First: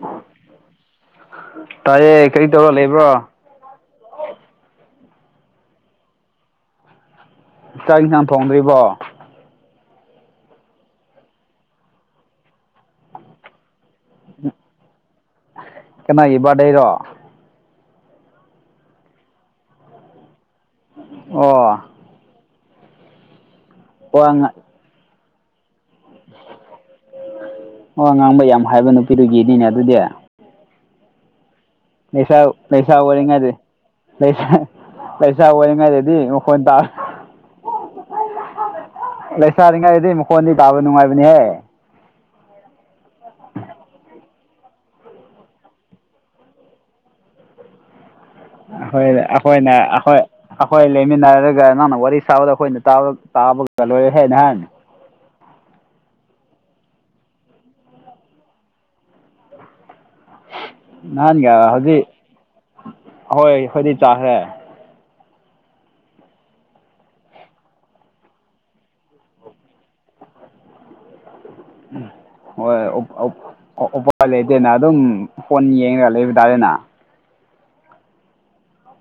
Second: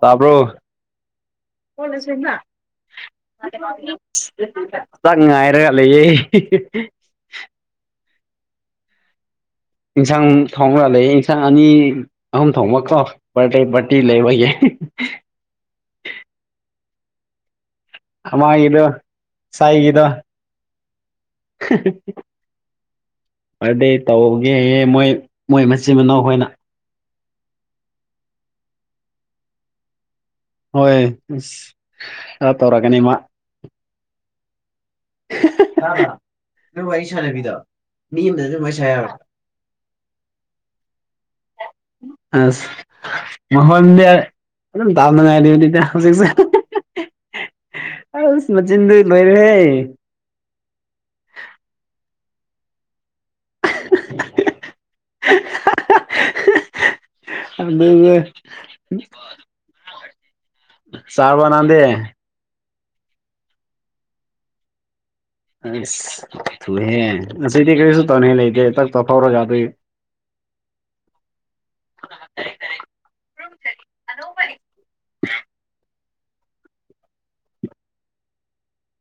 ꯇꯥꯕ꯭ꯔꯣ ꯇꯥꯏꯌꯦ ꯀꯔꯤ ꯇꯧꯔ ꯂꯩꯕ꯭ꯔꯣ ꯆꯥꯛ ꯉꯥꯏꯔꯒ ꯂꯩꯌꯦ ꯆꯥꯛ ꯌꯦꯟꯁꯥꯡ ꯊꯣꯡꯗ꯭ꯔꯤꯕꯣ ꯏꯟꯁꯥꯡ ꯊꯣꯡꯔꯒꯥ ꯂꯩꯌꯦ ꯏꯟꯁꯥꯡ ꯑꯅꯤ ꯑꯍꯨꯝ ꯊꯣꯡꯕꯀꯣ ꯕꯥꯔꯗꯦ ꯄꯥꯔꯇꯤ ꯂꯩꯕꯒꯤ ꯀꯅꯥꯒꯤ ꯕꯥꯔꯗꯦꯔꯣ ꯑꯃꯒꯤꯗꯣ ꯁꯥꯏꯒꯤꯗꯣ ꯑꯣ ꯕꯔꯗꯦ ꯇꯧꯒꯦ ꯋꯥ ꯍꯥꯏꯌꯦ ꯃꯣꯏ ꯃꯣꯏ ꯃꯆꯤꯟ ꯃꯅꯥꯎ ꯍꯣꯏꯅ ꯑꯣ ꯋꯥ ꯉꯥꯡꯕ ꯌꯥꯝ ꯍꯩꯕ ꯅꯨꯄꯤꯗꯨꯒꯤꯗꯤꯅꯦ ꯑꯗꯨꯗꯤ ꯍꯣꯏ ꯄꯩꯁꯥ ꯈꯔ ꯄꯩꯁꯥ ꯇꯧꯔꯛꯀꯅꯤ ꯃꯥ ꯑꯣꯏꯔꯤꯉꯩꯗꯤ ꯄꯩꯁꯥ ꯄꯩꯁꯥ ꯑꯣꯏꯉꯥꯏꯗꯗꯤ ꯃꯈꯣꯟ ꯇꯥ ꯅꯪ ꯋꯥꯔꯤ ꯁꯥꯟꯅꯕꯤꯗꯣ ꯃꯤ ꯑꯃꯗ ꯑꯗꯨꯝ ꯋꯥꯔꯤ ꯁꯥ ꯌꯥꯕ꯭ꯔꯣ ꯂꯩꯁꯥꯔꯤꯡꯉꯧ ꯑꯗꯗꯤ ꯃꯈꯣꯟꯗꯤ ꯇꯥꯕ ꯅꯨꯡꯉꯥꯏꯕꯅꯤꯍꯦ ꯑꯁ ꯃꯈꯣꯟꯗꯤ ꯑꯗꯨꯝ ꯇꯥꯕ ꯅꯨꯡꯉꯥꯏꯔꯤ ꯑꯗꯨꯗꯤ ꯍꯧꯖꯤꯛꯁꯦ ꯑꯁ ꯃꯆꯤꯟꯗꯤ ꯑꯩꯈꯣꯏ ꯂꯣꯏꯔꯦꯍꯦ ꯑꯩꯈꯣꯏꯅ ꯑꯩꯈꯣꯏ ꯑꯩꯈꯣꯏ ꯂꯩꯃꯤꯟꯅꯔꯒ ꯅꯪꯅ ꯋꯥꯔꯤ ꯁꯥꯕꯗ ꯑꯩꯈꯣꯏꯅ ꯇꯥꯕꯒ ꯂꯣꯏꯔꯦ ꯍꯥꯏꯅ ꯅꯍꯥꯟ [unintelligible] ꯑꯗꯨꯒ ꯆꯥꯔꯕꯣ ꯅꯍꯥꯟꯒ ꯅꯪꯗꯤ ꯍꯧꯖꯤꯛ ꯍꯣꯏ ꯍꯧꯖꯤꯛ ꯆꯥꯈ꯭ꯔꯦ ꯑꯁ ꯊꯨꯌꯦꯍꯦ ꯉꯥꯁꯤꯗꯤ ꯀꯔꯤꯁꯨ ꯇꯧꯅꯤꯡꯉꯥꯏ ꯂꯩꯇꯦ ꯇꯛꯇ ꯇꯧꯔꯒꯗꯣꯏ ꯍꯣꯏ ꯑꯧ ꯑꯣ ꯎꯄꯥꯏ ꯂꯩꯇꯦꯅ ꯑꯗꯨꯝ ꯐꯣꯟ ꯌꯦꯡꯉꯒ ꯂꯩꯕ ꯇꯥꯔꯦꯅ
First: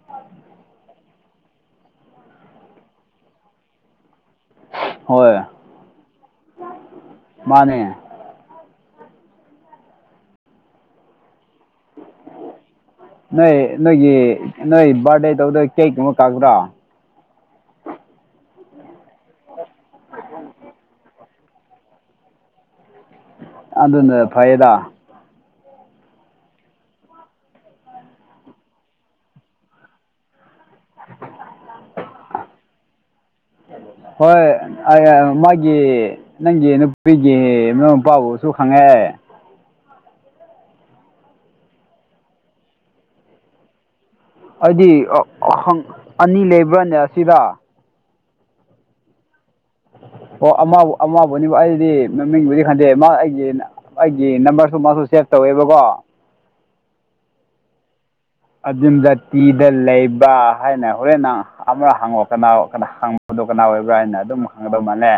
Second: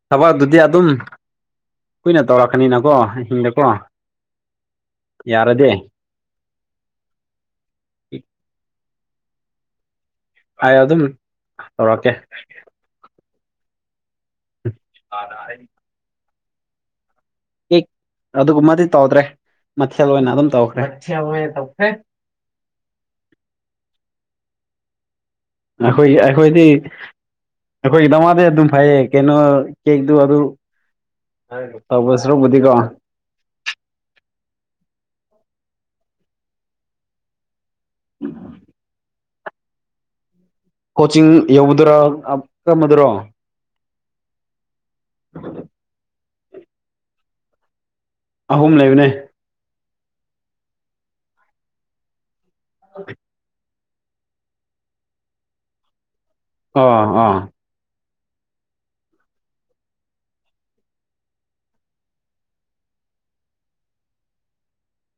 ꯊꯕꯛ ꯑꯗꯨꯨꯗꯤ ꯑꯗꯨꯝ ꯀꯨꯏꯅ ꯇꯧꯔꯛꯀꯅꯤꯅꯀꯣ ꯑꯍꯤꯡꯗꯀꯣ ꯍꯣꯏ ꯌꯥꯔꯗꯤ ꯃꯥꯅꯦ [inaudible] ꯑꯩ ꯑꯗꯨꯝ ꯇꯧꯔꯛꯀꯦ ꯅꯣꯏ ꯅꯣꯏꯒꯤ ꯅꯣꯏ ꯕꯥꯔꯗꯦ ꯇꯧꯗꯕ ꯀꯦꯛ ꯀꯨꯝꯕ ꯀꯛꯄ꯭ꯔꯥ ꯑꯗꯨꯒꯨꯝꯕꯗꯤ ꯇꯧꯗ꯭ꯔꯦ ꯃꯊꯦꯜ ꯑꯣꯏꯅ ꯑꯗꯨꯝ ꯇꯧꯈ꯭ꯔꯦ ꯃꯊꯦꯜ ꯑꯣꯏꯅ ꯇꯧꯈ꯭ꯔꯦ ꯑꯗꯨꯅ ꯐꯩꯗ ꯑꯩꯈꯣꯏꯒꯤ ꯑꯩꯈꯣꯏꯗꯤ ꯑꯩꯈꯣꯏꯒꯤ ꯗꯃꯛꯇꯤ ꯑꯗꯨꯝ ꯐꯩꯌꯦ ꯀꯩꯅꯣ ꯀꯦꯛꯇꯨ ꯑꯗꯨ ꯇꯧꯕ ꯁꯔꯨꯛꯄꯨꯗꯤꯀꯣ ꯍꯣꯏ ꯃꯥꯒꯤ ꯅꯪꯒꯤ ꯅꯨꯄꯤꯒꯤ ꯃꯅꯥꯎ ꯅꯨꯄꯥꯕꯨꯁꯨ ꯈꯪꯉꯦ ꯀꯣꯆꯤꯡ ꯌꯧꯕꯗꯨꯔꯥ ꯀꯃꯔꯝꯕꯗꯨꯔꯣ ꯑꯩꯗꯤ ꯑꯅꯤ ꯂꯩꯕ꯭ꯔꯥꯅꯦ ꯑꯁꯤꯗ ꯑꯍꯨꯝ ꯂꯩꯕꯅꯦ ꯑꯣ ꯑꯃꯕꯨ ꯑꯃꯕꯨꯅꯤꯕ ꯑꯩꯗꯤ ꯃꯃꯤꯡꯕꯨꯗꯤ ꯈꯪꯗꯦ ꯃꯥ ꯑꯩꯒꯤ ꯑꯩꯒꯤ ꯅꯝꯕꯔꯁꯨ ꯃꯥꯁꯨ ꯁꯦꯚ ꯇꯧꯋꯦꯕꯀꯣ ꯑꯣ ꯑꯣ ꯑꯖꯤꯝ ꯖꯥꯇꯤꯗ ꯂꯩꯕ ꯍꯥꯏꯅ ꯍꯣꯔꯦꯟ ꯅꯪ ꯑꯃ ꯍꯪꯉꯛꯑꯣ ꯀꯅꯥ ꯀꯅꯥ ꯍꯪꯕ ꯄꯗꯣ ꯀꯅꯥ ꯑꯣꯏꯕ꯭ꯔꯥ ꯍꯥꯏꯅ ꯑꯗꯨꯝ ꯈꯪꯒꯗꯧ ꯃꯥꯜꯂꯦ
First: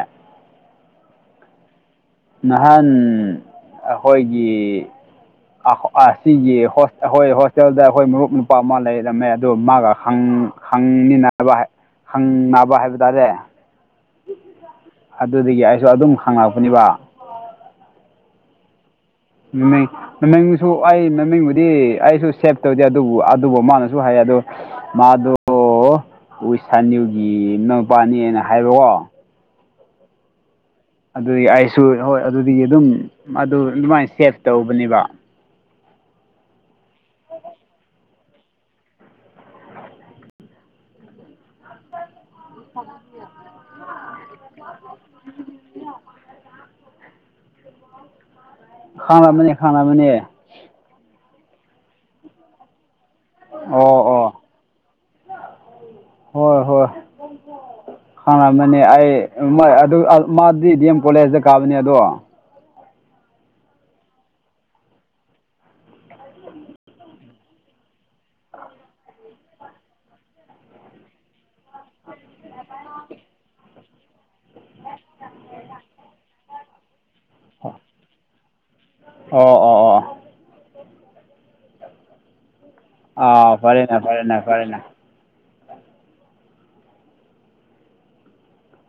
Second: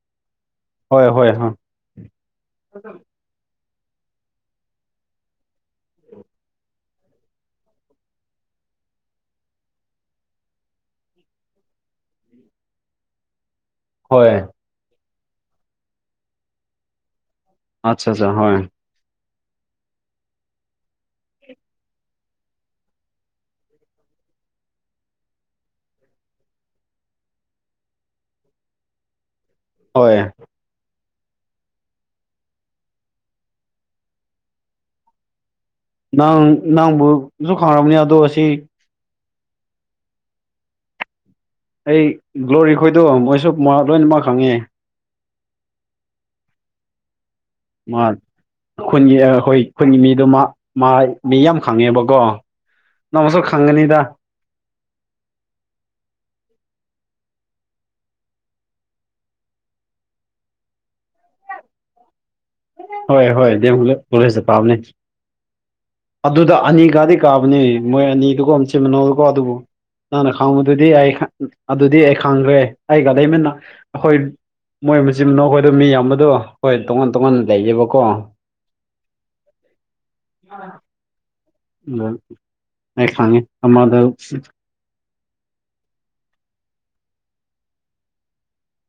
ꯍꯣꯏ ꯍꯣꯏ ꯍꯣꯏ ꯅꯍꯥꯟ ꯑꯩꯈꯣꯏꯒꯤ ꯑꯁꯤꯒꯤ ꯑꯩꯈꯣꯏ ꯍꯣꯁꯇꯦꯜꯗ ꯑꯩꯈꯣꯏ ꯃꯔꯨꯞ ꯅꯨꯄꯥ ꯑꯃ ꯂꯩꯔꯝꯃꯦ ꯑꯗꯨ ꯃꯥꯒ ꯈꯪ ꯈꯪꯅꯤꯅꯕ ꯍꯪꯅꯕ ꯍꯥꯏꯕ ꯇꯥꯔꯦ ꯍꯣꯏ ꯑꯗꯨꯗꯒꯤ ꯑꯩꯁꯨ ꯑꯗꯨꯝ ꯍꯪꯉꯛꯄꯅꯦꯕ ꯑꯠꯆꯥ ꯑꯆꯥ ꯍꯣꯏ [unintelligible] ꯃꯃꯤꯡꯁꯨ ꯑꯩ ꯃꯃꯤꯡꯕꯨꯗꯤ ꯑꯩꯁꯨ ꯁꯦꯞ ꯇꯧꯗꯦ ꯑꯗꯨꯕꯨ ꯑꯗꯨꯕꯨ ꯃꯥꯅꯁꯨ ꯍꯥꯏ ꯑꯗꯣ ꯃꯥꯗꯣ ꯎꯁꯅꯤꯌꯨꯒꯤ ꯅꯨꯄꯥꯅꯦꯅ ꯍꯥꯏꯕꯀꯣ ꯍꯣꯏ ꯑꯗꯨꯗꯤ ꯑꯩꯁꯨ ꯍꯣꯏ ꯑꯗꯨꯗꯤ ꯑꯗꯨꯝ ꯑꯗꯨ ꯑꯗꯨꯃꯥꯏꯅ ꯁꯦꯞ ꯇꯧꯕꯅꯦꯕ ꯅꯪ ꯅꯪꯕꯨꯁꯨ ꯈꯪꯉꯔꯕꯅꯤ ꯑꯗꯣ ꯑꯁꯤ ꯑꯩ ꯒ꯭ꯂꯣꯔꯤ ꯈꯣꯏꯗꯣ ꯃꯣꯏꯁꯨ ꯃ ꯂꯣꯏꯅꯃꯛ ꯈꯪꯉꯦ ꯎꯝ ꯃꯥ ꯈꯨꯟꯒꯤ ꯈꯪꯂꯝꯃꯅꯤ ꯑꯩꯈꯣꯏ ꯈꯨꯟꯒꯤ ꯈꯪꯂꯝꯃꯅꯤ ꯃꯤꯗꯨꯃ ꯃꯥ ꯃꯤ ꯌꯥꯝ ꯈꯪꯉꯦꯕꯀꯣ ꯅꯪꯃꯁꯨ ꯑꯣ ꯈꯪꯒꯅꯤꯗ ꯑꯣ ꯍꯣꯏ ꯍꯣꯏ ꯍꯥꯡ ꯑꯃꯅꯤꯅꯦ ꯑꯩ ꯃꯥꯗꯤ ꯗꯤ ꯑꯦꯝ ꯀꯣꯂꯦꯖꯇ ꯀꯥꯕꯅꯦ ꯑꯗꯣ ꯍꯣꯏ ꯍꯣꯏ ꯗ ꯍꯂ ꯄꯨꯁꯦ ꯄꯥꯝꯅꯦ ꯑꯗꯨꯗ ꯑꯅꯤꯒꯗꯤ ꯀꯥꯕꯅꯦ ꯃꯣꯏ ꯑꯅꯤꯗꯨꯀꯣ ꯑꯆꯤ ꯃꯅꯣꯀꯣ ꯑꯗꯨꯕꯨ ꯅꯪꯅ ꯈꯥꯡꯕꯗꯨꯗꯤ ꯑꯩ ꯑꯗꯨꯗꯤ ꯑꯩ ꯈꯪꯈ꯭ꯔꯦ ꯑꯩꯒ ꯂꯩꯃꯤꯟꯅ ꯑꯩꯈꯣꯏ ꯃꯣꯏ ꯃꯆꯤꯟ ꯃꯅꯥꯎ ꯑꯩꯈꯣꯏꯗꯣ ꯃꯤ ꯌꯥꯝꯕꯗꯣ ꯍꯣꯏ ꯇꯣꯉꯥꯟ ꯇꯣꯉꯥꯟ ꯂꯩꯖꯕ ꯀꯣ ꯑꯣ ꯑꯣ ꯑꯩ ꯈꯥꯡꯉꯦ ꯑꯥ ꯐꯔꯦꯅꯦ ꯑꯃꯗ ꯐꯔꯦꯅꯦ ꯐꯔꯦꯅꯦ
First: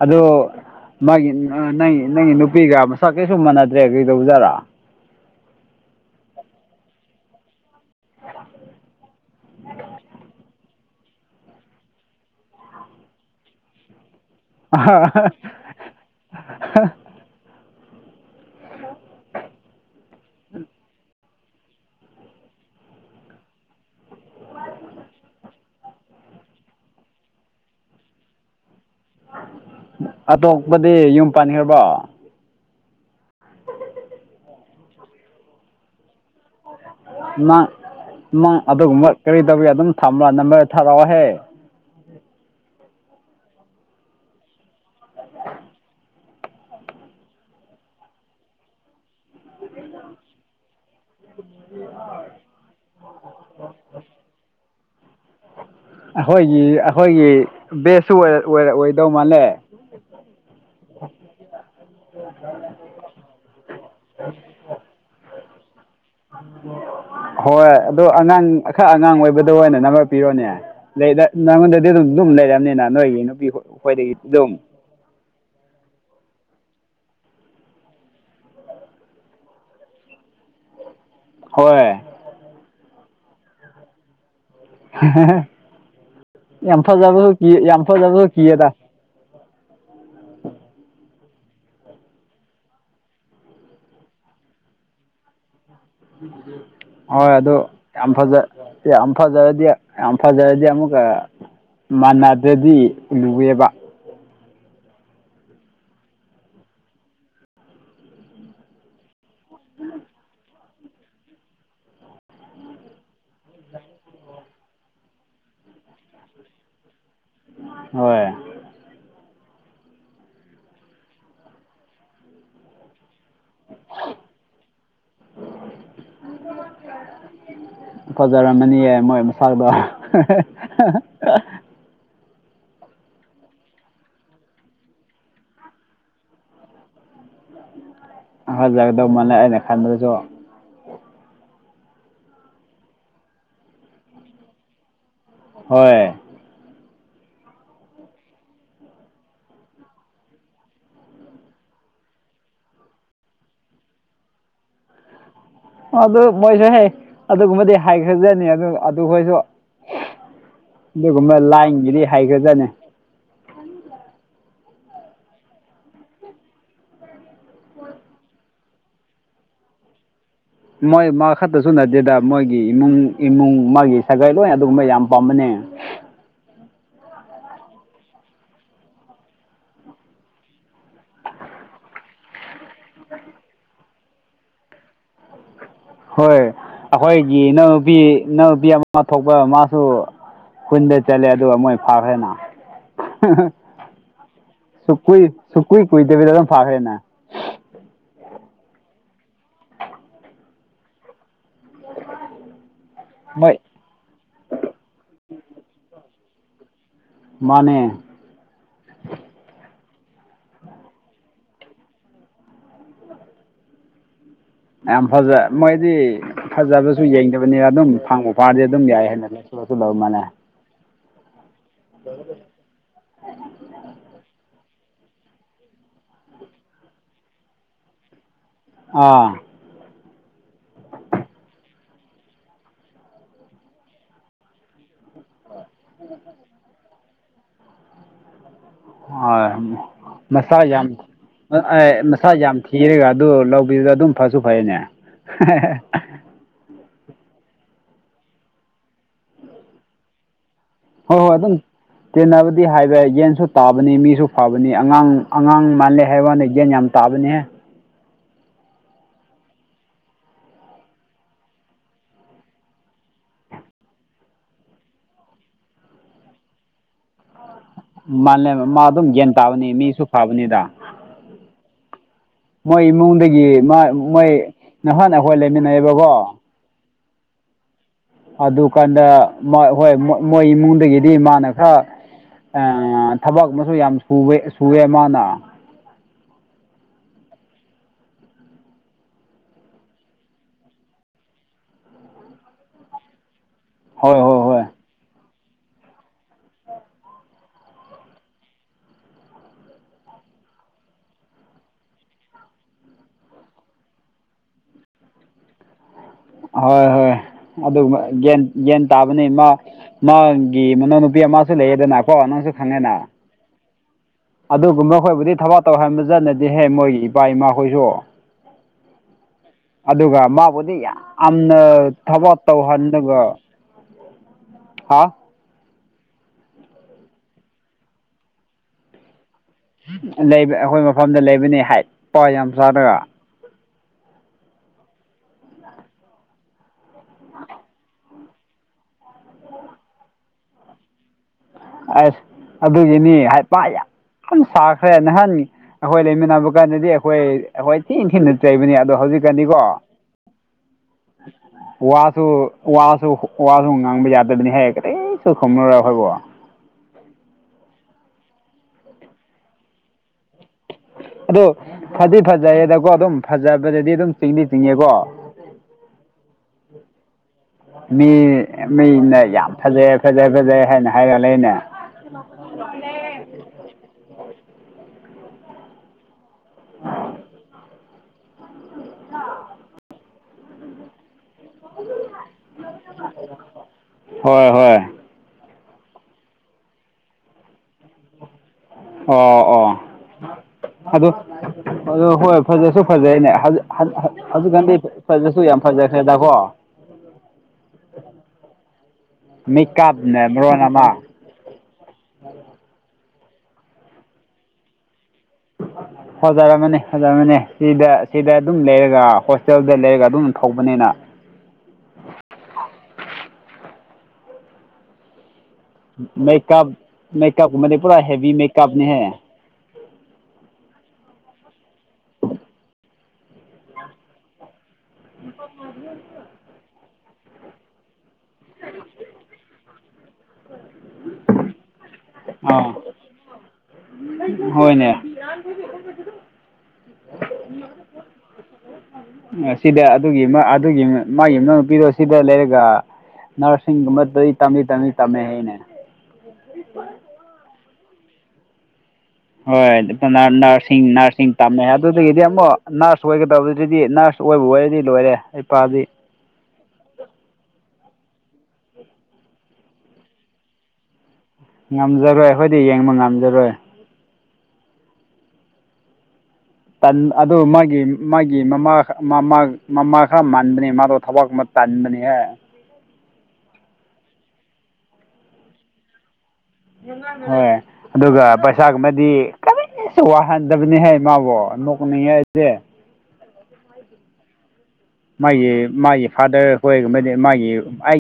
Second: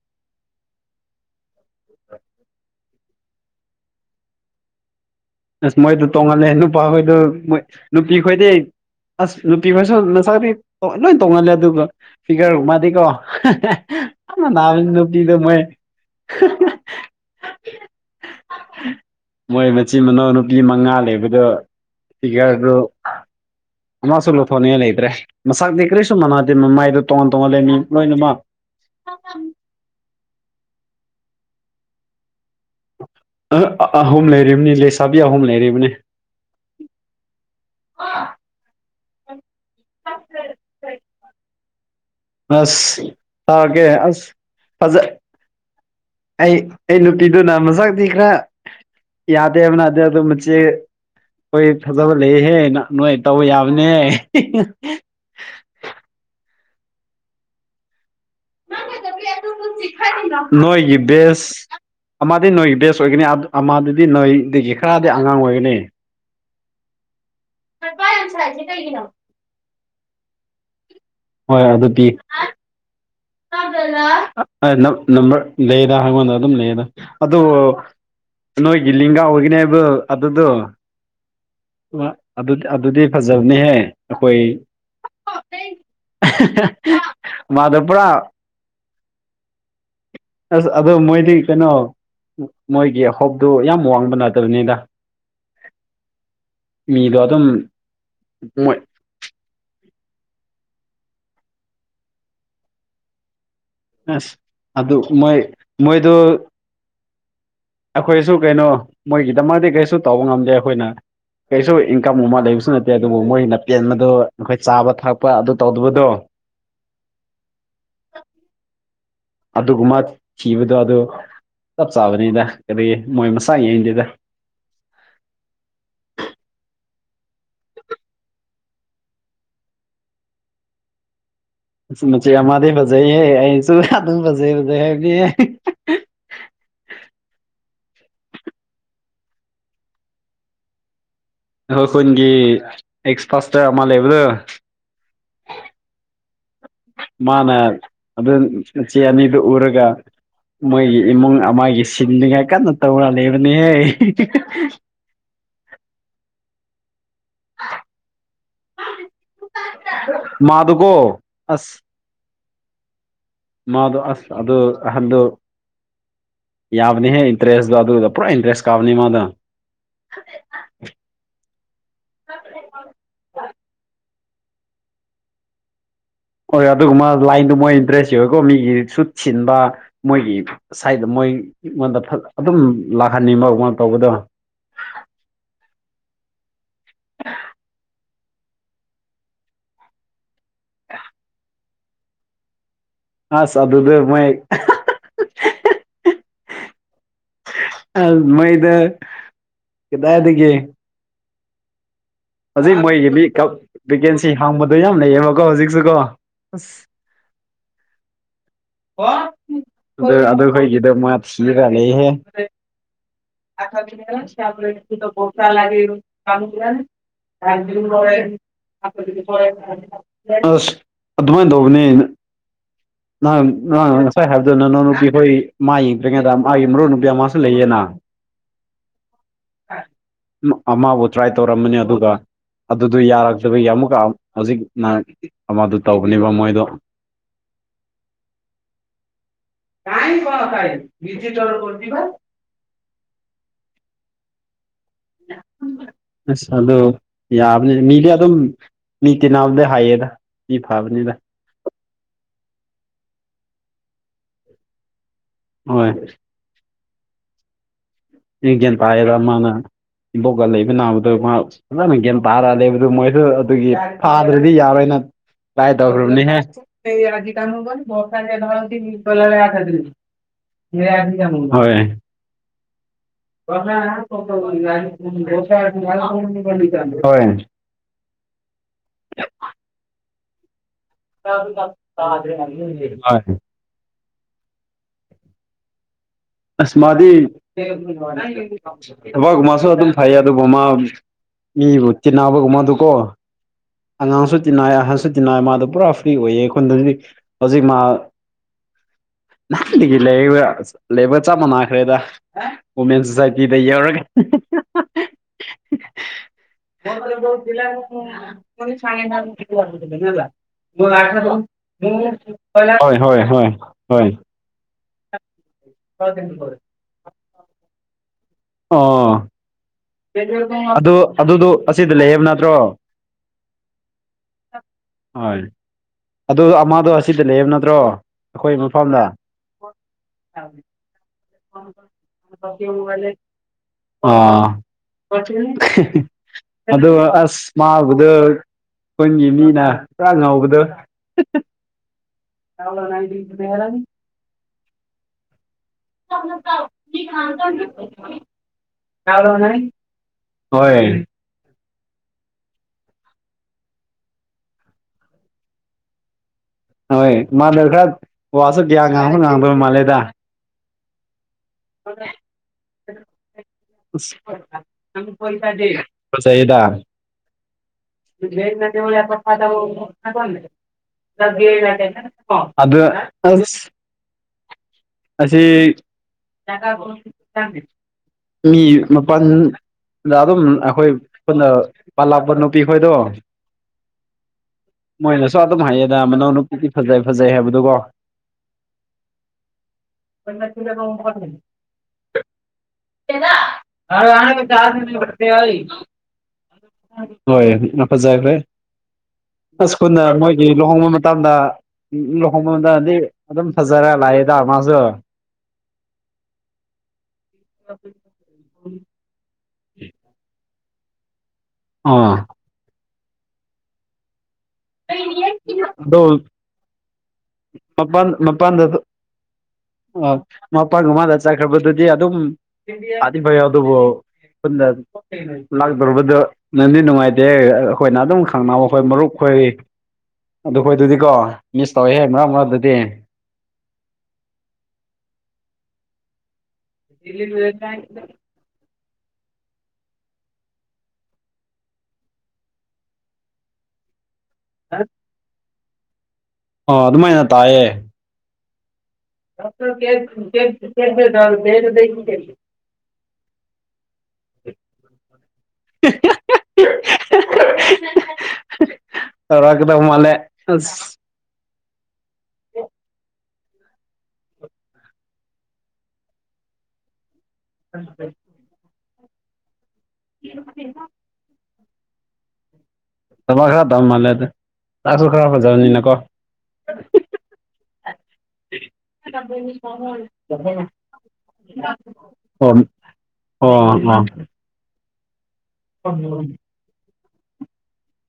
ꯑꯗꯣ ꯃꯥꯒꯤ ꯅꯪ ꯅꯪꯒꯤ ꯅꯨꯄꯤꯒ ꯃꯁꯥ ꯀꯩꯁꯨ ꯃꯥꯟꯅꯗ꯭ꯔꯦ ꯀꯩꯗꯧꯕ ꯖꯥꯔꯥ ꯑꯁ ꯃꯣꯏꯗꯨ ꯇꯣꯡꯍꯜꯂꯦ ꯅꯨꯄꯥꯈꯣꯏꯗꯣꯏ ꯅꯨꯄꯤ ꯈꯣꯏꯗꯤ ꯑꯁ ꯅꯨꯄꯤ ꯈꯔꯁꯨ ꯅꯆꯥꯅꯄꯤ ꯂꯣꯏ ꯇꯧꯍꯜꯂꯦ ꯑꯗꯨꯒ ꯐꯤꯒꯔꯒ ꯃꯥꯗꯤꯀꯣ ꯅꯃꯤ ꯅ ꯀꯤꯗ ꯃꯣꯏ ꯃꯣꯏ ꯃꯆꯤꯟ ꯃꯅꯥꯎ ꯅꯨꯄꯤ ꯃꯉꯥ ꯂꯩ ꯑꯩꯕꯗ ꯁꯤꯒꯥꯣ ꯑꯃꯁꯨ ꯂꯧꯊꯣꯛꯅꯤꯡꯉꯥꯏ ꯂꯩꯇ꯭ꯔꯦ ꯃꯁꯥꯛꯗꯤꯤ ꯀꯔꯤꯁꯨ ꯃꯥꯟꯅꯗꯦ ꯃꯃꯥꯏꯗꯣ ꯇꯣꯉꯥꯟ ꯇꯣꯉꯥꯟ ꯂꯩꯃꯤ ꯂꯣꯏꯅꯃꯛ ꯎꯝ ꯑꯇꯣꯞꯄꯗꯤ ꯌꯨꯝ ꯄꯥꯟꯈ꯭ꯔꯕꯣ ꯑꯍꯨꯝ ꯂꯩꯔꯤꯕꯅꯤ ꯂꯩꯦꯁꯥꯕꯤ ꯑꯍꯨꯝ ꯂꯩꯔꯤꯕꯅꯤ ꯪ ꯅꯪ ꯑꯗꯨꯒꯨꯝꯕ ꯀꯔꯤ ꯇꯧꯤ ꯑꯗꯨꯝ ꯊꯝꯕ꯭ꯔꯣ ꯅꯝꯕꯔ ꯊꯥꯔꯛꯑꯣꯍꯦ ꯑꯁ ꯇꯒꯦ ꯑꯁ ꯐꯖ ꯑꯩ ꯑꯩ ꯅꯨꯄꯤꯗꯨꯅ ꯃꯁꯗꯤꯤ ꯈꯔ ꯌꯥꯗꯕꯅꯗ ꯑꯗꯨ ꯃ ꯍꯣꯏ ꯊꯖꯕ ꯂꯩꯍꯦ ꯅꯣꯏ ꯇꯧꯕ ꯌꯥꯕꯅꯦ ꯑꯩꯈꯣꯏꯒꯤ ꯑꯩꯈꯣꯏꯒꯤ ꯕꯦꯁꯁꯨ ꯑꯣꯏ ꯑꯣꯏꯗꯧ ꯃꯥꯜꯂꯦ ꯅꯣꯏꯒꯤ ꯦꯁ ꯑꯃꯗꯤ ꯅꯣꯏꯒꯤ ꯕꯦꯁ ꯑꯣꯏꯒꯅꯤ ꯑꯃꯗꯨꯗꯤ ꯅꯣꯏꯗꯒꯤ ꯈꯔꯗꯤ ꯑꯉꯥꯡ ꯑꯣꯏꯒꯅꯤ ꯍꯣꯏ ꯑꯣ ꯑꯉꯥꯡ ꯑꯈꯛ ꯑꯉꯥꯡ ꯑꯣꯏꯕꯗ ꯑꯣꯏꯅ ꯄꯤꯔꯣꯅꯦ ꯂꯩꯗ ꯍꯣꯏ ꯅꯪꯉꯣꯟꯗꯗꯤ ꯑꯗꯨꯝ ꯑꯗꯨꯝ ꯂꯩꯔꯕꯅꯤꯅ ꯅꯣꯏꯒꯤ ꯅꯨꯄꯤ ꯈꯣꯏꯗꯒꯤ ꯑꯗꯨꯝ ꯅꯝꯕ ꯂꯩꯗ ꯑꯩꯪꯉꯣꯟꯗ ꯑꯗꯨꯝ ꯂꯩꯌꯦꯗ ꯑ ꯅꯣꯏꯒꯤ ꯂꯤꯡꯒꯥ ꯑꯣꯏꯒꯅꯦ ꯍꯥꯏꯕ ꯑꯗꯨꯗꯣ ꯍꯣꯏ ꯑꯗꯨꯗꯤ ꯐꯖꯕꯅꯤꯍꯦ ꯑꯩꯈꯣꯏ ꯌꯥꯡꯐꯥꯕ ꯍꯣ ꯃꯥꯗꯣ ꯄꯨꯔꯥ ꯌꯥꯝꯡꯐꯕꯁꯨꯣ ꯀ ꯑꯦꯗ ꯑꯁ ꯑꯗꯨꯗꯣ ꯃꯣꯏꯗꯤ ꯀꯩꯅꯣ ꯃꯣꯏꯒꯤ ꯍꯣꯞꯇꯨ ꯌꯥꯝ ꯋꯥꯡꯕ ꯅꯠꯇꯕꯅꯤꯗ ꯃꯤꯗꯣ ꯍꯣꯏ ꯑꯗꯨꯝ ꯑꯗꯨ ꯌꯥꯝ ꯐꯖ ꯃꯣꯏ ꯌꯥꯝ ꯐꯖꯔꯗꯤ ꯌꯥꯝ ꯐꯖꯔꯗꯤ ꯑꯃꯨꯛꯀ ꯃꯥꯟꯅꯗ꯭ꯔꯗꯤ ꯂꯨꯑꯦꯕ ꯑꯁ ꯑꯗꯨ ꯃꯣꯏ ꯃꯣꯏꯗꯨ ꯑꯈꯣꯏꯁꯨ ꯀꯩꯅꯣ ꯃꯣꯏꯒꯤꯗꯃꯗꯤ ꯀꯩꯁꯨ ꯇꯧꯕ ꯉꯝꯗꯦ ꯑꯈꯣꯏꯅ꯫ ꯀꯩꯁꯨ ꯏꯟꯀꯝ ꯑꯃ ꯂꯩꯕꯁꯨ ꯅꯠꯇꯦ ꯑꯗꯨꯕꯨ ꯃꯣꯏꯅ ꯄꯦꯟꯕꯗꯨ ꯅꯈꯣꯏ ꯆꯥꯕ ꯊꯛꯄ ꯑꯗꯨ ꯇꯧꯗꯕꯗꯣ ꯍꯣꯏ ꯑꯗꯨꯒꯨꯝꯕ ꯊꯤꯕꯗꯣ ꯑꯗꯨ ꯆꯞ ꯆꯥꯕꯅꯤꯗ ꯀꯔꯤ ꯃꯣꯏ ꯃꯁꯥ ꯌꯦꯡꯗꯦꯗ꯫ [inaudible] ꯐꯖꯔꯝꯃꯅꯤꯌꯦ ꯃꯣꯏ ꯃꯁꯥꯗꯣ [unintelligible] ꯃꯆꯤ ꯃꯆꯤ ꯑꯃꯗꯤ ꯐꯖꯩꯍꯦ ꯑꯩꯁꯨ ꯑꯗꯨ ꯐꯖꯩꯐꯖꯩ ꯍꯥꯏꯕꯅꯤ ꯐꯖꯒꯗꯧ ꯃꯥꯜꯂꯦ ꯑꯩꯅ ꯈꯟꯕꯗꯁꯨ꯫ ꯑꯈꯣꯏ ꯈꯨꯟꯒꯤ ꯑꯦꯛꯁ ꯐꯥꯁꯇ ꯑꯃ ꯂꯩꯕꯗꯣ ꯍꯣꯏ ꯃꯥꯅ ꯑꯗꯨ ꯏꯆꯦ ꯑꯅꯤꯗꯖ ꯎꯔꯒ ꯃꯣꯏꯒꯤ ꯏꯃꯨꯡ ꯑꯃꯒꯤ ꯁꯤꯟꯅꯤꯡꯉꯥꯏ ꯀꯟꯅ ꯇꯧꯔ ꯂꯩꯕꯅꯤꯍꯦ꯫ ꯑꯗꯨ ꯃꯣꯏꯁꯨ ꯍ ꯑꯗꯨꯒꯨꯝꯕꯗꯤ ꯍꯥꯏꯈ꯭ꯔꯖꯅꯤ ꯑꯗꯨ ꯑꯗꯨ ꯍꯣꯏꯁꯨ꯫ ꯃꯥꯗꯨꯀꯣ ꯑꯗꯨꯒꯨꯝꯕ ꯑꯁ ꯂꯥꯏꯟꯒꯤꯗꯤ ꯍꯩꯒ꯭ꯔꯖꯅꯤ꯫ ꯃꯥꯗꯣ ꯑꯁ ꯑꯁ ꯑꯗꯨ ꯑꯍꯟꯗꯨ ꯌꯥꯕꯅꯤꯍꯦ ꯏꯟꯇꯔꯦꯁꯒꯗꯨꯗ ꯄꯨꯔꯥ ꯏꯟꯇꯔꯦꯁ ꯀꯥꯕꯅꯤ ꯃꯥꯗꯣ꯫ ꯃꯣꯏ ꯃꯥ ꯈꯛꯇꯁꯨ ꯅꯗꯦꯗ ꯃꯣꯏꯒꯤ ꯏꯃꯨꯡ ꯏꯃꯨꯡ ꯃꯥꯒꯤ ꯁꯥꯒꯩ ꯂꯣꯏ ꯑꯗꯨꯒꯨꯝꯕ ꯌꯥꯝ ꯄꯥꯝꯕꯅꯦ꯫ ꯍꯣꯏ ꯑꯗꯨꯒꯨꯝꯕ ꯂꯥꯏꯟꯗꯨ ꯃꯣꯏ ꯏꯟꯇꯔꯦꯁ ꯌꯎꯋꯦꯀꯣ ꯃꯤꯒꯤ ꯁꯨꯠ ꯁꯤꯟꯕ ꯃꯣꯏꯒꯤ ꯁꯥꯏꯗ ꯃꯣꯏ ꯑꯩꯉꯣꯟꯗ ꯐꯣ ꯑꯗꯨꯝ ꯂꯥꯛꯍꯟꯅꯤꯡꯕꯃ ꯇꯧꯕꯗꯣ ꯍꯣꯏ ꯑꯈꯣꯏꯒꯤ ꯏꯅꯥꯎꯅꯨꯄꯤ ꯏꯅꯥꯎꯄꯤ ꯑꯃ ꯊꯣꯛꯄ ꯃꯥꯁꯨ ꯈꯨꯨꯟꯗ ꯆꯠꯂꯦ ꯑꯗꯨꯒ ꯃꯣꯏ ꯐꯥꯈ꯭ꯔꯦꯅ ꯑꯁ ꯑꯗꯨꯗ ꯃꯣꯏ ꯁꯨ ꯀꯨꯏ ꯁꯨꯀꯨꯏ ꯀꯨꯏꯗꯕꯤꯗ ꯑꯗꯨꯝ ꯐꯥꯔꯦꯅ꯫ ꯑ ꯃꯩꯗ ꯀꯗꯥꯏꯒꯤ [unintelligible] ꯍꯧꯖꯤꯛ ꯃꯣꯏꯒꯤ ꯃꯤꯀꯞ ꯃꯣꯏ ꯚꯦꯀꯦꯟꯁꯤ ꯍꯥꯡꯕꯗꯣ ꯌꯥꯝ ꯂꯩꯌꯦꯕꯀꯣ ꯍꯧꯖꯤꯛꯁꯨꯀꯣ ꯑꯁ ꯃꯥꯅꯦ ꯑꯗꯨ ꯑꯗꯨꯈꯣꯏꯒꯤꯗ ꯃꯥ ꯊꯤꯔꯂꯩ ꯍꯥꯌꯦ ꯫ ꯌꯥꯝ ꯐꯖ ꯃꯣꯏꯗꯤ [unintelligible] ꯐꯖꯕꯁꯨ ꯌꯦꯡꯗꯕꯅꯤ ꯑꯗꯨꯝ ꯐꯪꯕꯨ ꯐꯥꯔꯗꯤ [unintelligible] ꯑꯗꯨꯝ ꯌꯥꯏ ꯍꯥꯏꯅ ꯂꯧꯁꯨ ꯂꯧꯕ ꯃꯥꯜꯂꯦ ꯑꯁ ꯑꯗꯨꯃꯥꯏ ꯗꯧꯕꯅꯦ꯫ [unintelligible] ꯅꯪ ꯅꯪ ꯉꯁꯥꯏ ꯍꯥꯏꯕꯗꯨ ꯅꯅꯥꯎ ꯅꯨꯄꯤ ꯍꯣꯏ ꯃꯥ ꯌꯦꯡꯗ꯭ꯔꯤꯉꯩꯗ ꯃꯥꯒꯤ ꯃꯔꯨꯞ ꯅꯨꯄꯤ ꯑꯃꯁꯨ ꯂꯩꯌꯦꯅ꯫ [inaudible] ꯑꯥ ꯑꯃꯕꯨ ꯇ꯭ꯔꯥꯏ ꯇꯧꯔꯝꯕꯅꯦ ꯑꯗꯨꯒ ꯑꯗꯨꯗꯨ ꯌꯥꯔꯛꯇ꯭ꯔꯕꯩ ꯑꯃꯨꯛꯀ ꯍꯧꯖꯤꯛꯅ ꯑꯃꯗꯨ ꯇꯧꯕꯅꯦꯕ ꯃꯣꯏꯗꯣ꯫ ꯑ ꯃꯁꯥ ꯌꯥꯝ ꯑ ꯁꯥꯥ ꯌꯥꯝ ꯊꯤꯔꯦꯒ ꯑꯗꯨ ꯂꯧꯕꯤꯗꯨꯗ ꯑꯗꯨꯝ ꯐꯁꯨ ꯐꯩꯅꯦ꯫ ꯑꯁ ꯑꯗꯨ ꯌꯥꯕꯅꯦ ꯃꯤꯗꯤ ꯑꯗꯨꯝ ꯃꯤ ꯇꯤꯅꯕꯗꯣ ꯍꯥꯏꯌꯦꯗ ꯃꯤ ꯐꯕꯅꯦ ꯍꯣꯏ ꯍꯣꯏ ꯑꯗꯨꯝ ꯇꯦꯟꯅꯕꯗꯤ ꯍꯥꯏꯕ ꯌꯦꯟꯁꯨ ꯇꯥꯕꯅꯤ ꯃꯤꯁꯨ ꯐꯕꯅꯤ ꯑꯉꯥꯡ ꯑꯉꯥꯡ ꯍꯣꯏ ꯃꯥꯜꯂꯦ ꯍꯥꯏꯕ ꯋꯥꯅꯦ ꯒꯦꯟ ꯌꯥꯝ ꯇꯥꯕꯅꯤꯍꯦ꯫ ꯒꯌ꯭ꯥꯟ ꯇꯥꯏꯔ ꯃꯥꯅ ꯏꯕꯣꯛꯀ ꯂꯩꯕ ꯅꯥꯕꯗꯣ ꯃꯥ ꯗꯨꯃꯥꯏꯅ ꯒꯦꯟ ꯇꯥꯔ ꯂꯩꯕꯗꯨ ꯃꯣꯏꯁꯨ ꯑꯗꯨꯒꯤ ꯐꯥꯗ꯭ꯔꯗꯤ ꯌꯥꯔꯣꯏꯅ ꯇꯥꯏ ꯇꯧꯈꯔꯕꯅꯤꯍꯦ ꯃꯥꯜꯂꯦ ꯃꯥ ꯑꯗꯨꯝ ꯒ꯭ꯌꯥꯟ ꯇꯥꯕꯅꯤ ꯃꯤꯁꯨ ꯐꯕꯅꯤꯗ [unintelligible] ꯍꯣꯏ꯫ ꯃꯣꯏ ꯏꯃꯨꯡꯗ ꯂꯩꯃꯤꯟꯅꯩꯕꯀꯣ [unintelligible] ꯑꯗꯨꯀꯥꯟꯗ ꯃꯥ ꯍꯣꯏ ꯃꯣꯏ ꯏꯃꯨꯡꯗꯒꯤ ꯗꯤ ꯃꯥꯅ ꯈꯔ ꯑ ꯍꯣꯏ ꯊꯕꯛ ꯑꯃꯁꯨ ꯌꯥꯝ ꯁꯨꯋꯦ ꯁꯨꯋꯦ ꯃꯥꯅ꯫ ꯑꯁꯃꯥꯗꯤ ꯑꯕ ꯃꯥꯁꯨ ꯑꯗꯨꯝ ꯐꯩ ꯑꯗꯨ ꯃꯃ ꯏꯤꯅꯥꯕꯒ ꯃꯥꯗꯨ ꯀꯣ ꯍꯣꯏ ꯑꯉꯥꯡꯁꯨ ꯍꯣꯏ ꯍꯣꯏ ꯇꯤꯟꯅꯏ ꯑꯍꯟꯁꯨ ꯇꯤꯟꯅꯏ ꯃꯥꯗꯣ ꯄꯨꯔꯥ ꯐ꯭ꯔꯤ ꯑꯣꯏꯌꯦ ꯑꯩꯈꯣꯏꯗ ꯍꯧꯖꯤꯛ ꯍꯧꯖꯤꯛ ꯃꯥ ꯅꯒꯤ ꯂꯩꯕ ꯂꯦꯕꯔ ꯆꯥꯃꯅꯥꯈ꯭ꯔꯦꯗ ꯋꯨꯃꯦꯟ ꯁꯣꯁꯥꯏꯇꯤꯗ ꯌꯧꯔꯒ ꯍꯣꯏ ꯍꯣꯏ ꯑꯗꯨꯒꯨꯝꯕ ꯒ꯭ꯌꯥꯟ ꯒ꯭ꯌꯥꯟ ꯇꯥꯕꯅꯤ ꯃꯥ ꯃꯥꯒꯤ ꯃꯅꯥꯎꯅꯨꯄꯤ [inaudible] ꯑꯃꯁꯨ ꯂꯩꯌꯦꯗꯅꯀꯣ ꯅꯪꯁꯨ [inaudible] ꯍꯣꯏ ꯍꯣꯏ ꯍꯣꯏ ꯍ ꯑꯗꯨꯒꯨꯝꯕꯈꯣꯏꯕꯨꯗꯤ ꯊꯕꯛ ꯇꯧꯍꯟꯕ ꯆꯠꯅꯗꯤꯍꯦ ꯃꯣꯏꯒꯤ ꯏꯄꯥ ꯏꯃꯥꯈꯣꯏꯁꯨ ꯑꯥ ꯑꯗꯨꯒ ꯃꯥꯕꯨꯗꯤ ꯑꯗꯨ ꯑꯗꯨꯗꯣ ꯌꯥꯝꯅ ꯑꯁꯤꯗ ꯂꯩꯌꯦꯕ ꯊꯕꯛ ꯅꯠꯇ꯭ꯔꯣ ꯇꯧꯍꯜꯂꯒ ꯍꯥ ꯍꯣꯏ ꯑꯗꯨ ꯑꯃꯗꯣ ꯑꯁꯤꯗ ꯂꯩꯌꯦꯕ ꯅꯠꯇ꯭ꯔꯣ ꯑꯩꯈꯣꯏ ꯃꯐꯝꯗ ꯂꯩꯕ ꯑꯩꯈꯣꯏ ꯃꯐꯝꯗ ꯂꯩꯕꯅꯤ ꯍꯥꯏꯠ ꯄꯋꯥ ꯌꯥꯝ ꯆꯥꯔꯒ ꯑ ꯑꯗꯣ ꯑꯁ ꯃꯥꯗꯨ ꯑꯩꯟꯒꯤ ꯃꯤꯅ ꯄꯨꯔꯥ ꯉꯥꯎꯕꯗꯣ ꯑꯁ ꯑꯗꯨꯒꯤꯅꯤ ꯍꯥꯏ ꯄ ꯌꯥꯝ ꯁꯥꯈ꯭ꯔꯦ ꯅꯍꯥꯟ ꯑꯩꯈꯣꯏ ꯂꯩꯃꯤꯟꯅꯕ ꯀꯥꯟꯗꯗꯤ ꯑꯩꯈꯣꯏ ꯑꯩꯈꯣꯏ ꯊꯤꯅ ꯊꯤꯅ ꯆꯩꯕꯅꯤ ꯑꯗꯣ ꯍꯧꯖꯤꯛꯀꯥꯟꯗꯤꯀꯣ ꯌꯥ ꯍꯣꯏ ꯋꯥꯁꯨ ꯋꯥꯁꯨ ꯋꯥꯁꯨ ꯉꯥꯡꯕ ꯌꯥꯗꯕꯅꯤ ꯍꯥꯏꯌꯦ ꯀꯩꯁꯨ ꯈꯨꯝꯅꯨꯔꯣꯏ ꯑꯩꯈꯣꯏꯕꯣ ꯍꯣꯏ ꯃꯥꯜꯂ ꯈꯔ ꯋꯥꯁꯨ ꯀꯌꯥ ꯉꯥꯡꯕ ꯉꯥꯡꯗꯣꯏ ꯃꯥꯜꯂꯦꯗ ꯑꯗꯣ ꯐꯗꯤ ꯐꯖꯩꯌꯦꯗꯀꯣ ꯑꯗꯨꯝ ꯐꯖꯕ ꯍꯤꯗ ꯃꯤ ꯦꯅ ꯃꯤꯅ ꯐꯥꯇ ꯌꯥꯝ ꯐꯖꯩ ꯐꯖꯩ ꯐꯖꯩ ꯍꯥꯏꯅ ꯍꯥꯏꯔ ꯂꯩꯅꯦ ꯦ ꯂꯇꯦ ꯑꯗꯨ ꯑ ꯑꯁꯤ ꯃꯤ ꯃꯥꯄꯜꯗ ꯑꯗꯨꯝ ꯑꯩꯈꯣꯏ ꯅ ꯄꯥꯜꯂꯥꯞꯄ ꯅꯨꯄꯤ ꯈꯣꯏꯗꯣ ꯍꯣꯏ ꯍꯣꯏ ꯃꯣꯏꯅꯁꯨ ꯑꯗꯨꯝ ꯍꯥꯏꯌꯦꯗ ꯃꯅꯥꯎ ꯅꯨꯄꯤꯗꯤ ꯐꯖꯩ ꯐꯖꯩ ꯍꯥꯏꯕꯗꯨꯀꯣ ꯑꯣ ꯑꯣ ꯑꯗꯨꯗꯣ ꯑ ꯍꯣꯏ ꯐꯖꯁꯨ ꯐꯖꯩꯅꯦ ꯍꯧꯖꯤꯛꯀꯥꯟꯗꯤ ꯐꯖꯁꯨ ꯌꯥꯝ ꯐꯖꯈ꯭ꯔꯦꯗꯀꯣ ꯍꯣꯏ ꯌꯥꯝ ꯐꯖꯈ꯭ꯔꯦꯀꯨꯅ ꯃꯤꯀꯥꯞꯅ ꯃꯣꯏꯒꯤ ꯃꯔꯣꯟ ꯂꯨꯍꯣꯡꯕ ꯑꯃ ꯃꯇꯝ ꯗ ꯂꯨꯍꯣꯡꯕꯝꯗꯗꯤ ꯑꯗꯨꯝ ꯐꯖꯔꯒ ꯂꯥꯛꯑꯦꯗ ꯃꯥꯁꯨ ꯐꯖꯔꯝꯃꯅꯤ ꯐꯖꯝꯃꯅꯤ ꯁꯤꯗ ꯁꯤꯗ ꯑꯗꯨꯝ ꯂꯩꯔꯒ ꯍꯣꯁꯇꯦꯜꯗ ꯂꯩꯔꯒ ꯑꯗꯨꯝ ꯇꯧꯕꯅꯤꯅ ꯑꯥ ꯌꯦ ꯃꯦꯀꯞ ꯃꯦꯀꯞ ꯃ ꯄꯨꯥ ꯍꯦꯕꯤꯤ ꯃꯦꯀꯞ ꯍꯥꯏ ꯑꯣ ꯃꯄꯥꯟꯒꯃꯥꯗ ꯆꯠꯈ꯭ꯔꯕꯗꯨꯗꯤ ꯑꯗꯨꯝ ꯗꯤꯕ ꯌꯥꯎꯗꯣꯕꯨ ꯂꯥꯛꯇꯕꯗ ꯅꯪꯗꯤ ꯅꯨꯡꯉꯥꯏꯇꯦ ꯑꯩꯈꯣꯏꯅ ꯑꯗꯨꯝ ꯈꯪꯅꯕ ꯑꯩꯈꯣꯏ ꯃꯔꯨꯞ ꯑꯩꯈꯣꯏ ꯎꯝ ꯑꯗꯨꯈꯣꯏ ꯑꯗꯨꯗꯤꯀꯣ ꯃꯤꯁ ꯇꯧꯋꯦꯍꯦ ꯃꯔꯛ ꯃꯔꯥꯡ ꯑꯗꯨꯗꯤ ꯑꯥ ꯍꯣꯏꯅꯦ ꯌꯥꯣ ꯏ ꯑ ꯁꯤꯗ ꯑꯗꯨꯒꯤ ꯑꯗꯨꯒꯤ ꯃꯥꯒꯤ ꯏꯅꯥꯎ ꯅꯨꯄꯤꯗꯣ ꯁꯤꯗ ꯂꯩꯔꯒ ꯅꯔꯁꯤꯡ ꯃ ꯇꯝꯃꯤ ꯇꯝ ꯇꯃꯦ ꯍꯅꯦ ꯑ ꯑꯗꯨꯃꯥꯏꯅ ꯇꯥꯏꯌꯦ ꯍꯣꯏꯅ ꯅꯔꯁꯤꯡ ꯅꯔꯁꯤꯡ ꯇꯝꯃꯦ ꯑꯗꯨꯗꯒꯤꯗꯤ ꯑꯃꯨꯛ ꯅꯔꯁ ꯑꯣꯏꯒꯗꯕꯗꯨꯗꯗꯤ ꯅꯔꯁ ꯀꯣꯏꯕꯩ ꯋꯥꯔꯤꯗꯤ ꯂꯣꯏꯔꯦ ꯍꯩꯄꯥꯗꯤ ꯇꯧꯔꯥꯛ ꯀꯗꯕ ꯃꯥꯂꯦ ꯉꯝꯖꯔꯣꯏ ꯑꯩꯈꯣꯏꯗꯤ ꯌꯦꯡꯕ ꯉꯝꯖꯔꯣꯏ ꯑꯗꯨ ꯃꯥꯒꯤ ꯃꯥꯒꯤ ꯃꯃꯥꯃ ꯃꯃꯥ ꯈꯔ ꯃꯥꯟꯕꯅꯦ ꯃꯥꯗꯣ ꯊꯕꯛ ꯑꯃ ꯇꯅꯤꯡꯅꯕꯅꯤꯍꯦ ꯊꯃ ꯈꯔ ꯊꯝ ꯃꯥꯜꯂꯦꯗ ꯆꯥꯁꯨ ꯈꯔ ꯐꯖꯕꯅꯤꯅ ꯀꯣ ꯍꯣꯏ ꯑꯗꯨꯒ ꯄꯩꯁꯥꯒꯨꯝꯃꯗꯤ ꯑꯁꯨ ꯋꯥꯍꯟꯗꯕꯅꯤ ꯍꯥꯏ ꯃꯥꯕꯨꯣ ꯅꯣꯛꯅꯤꯡꯉꯦ ꯑꯩꯁꯦ ꯑꯣ ꯑꯣ ꯃꯥꯒꯤ ꯃꯥꯒꯤ ꯐꯥꯗꯔ ꯍꯣꯏ ꯃꯥꯒꯤ ꯑ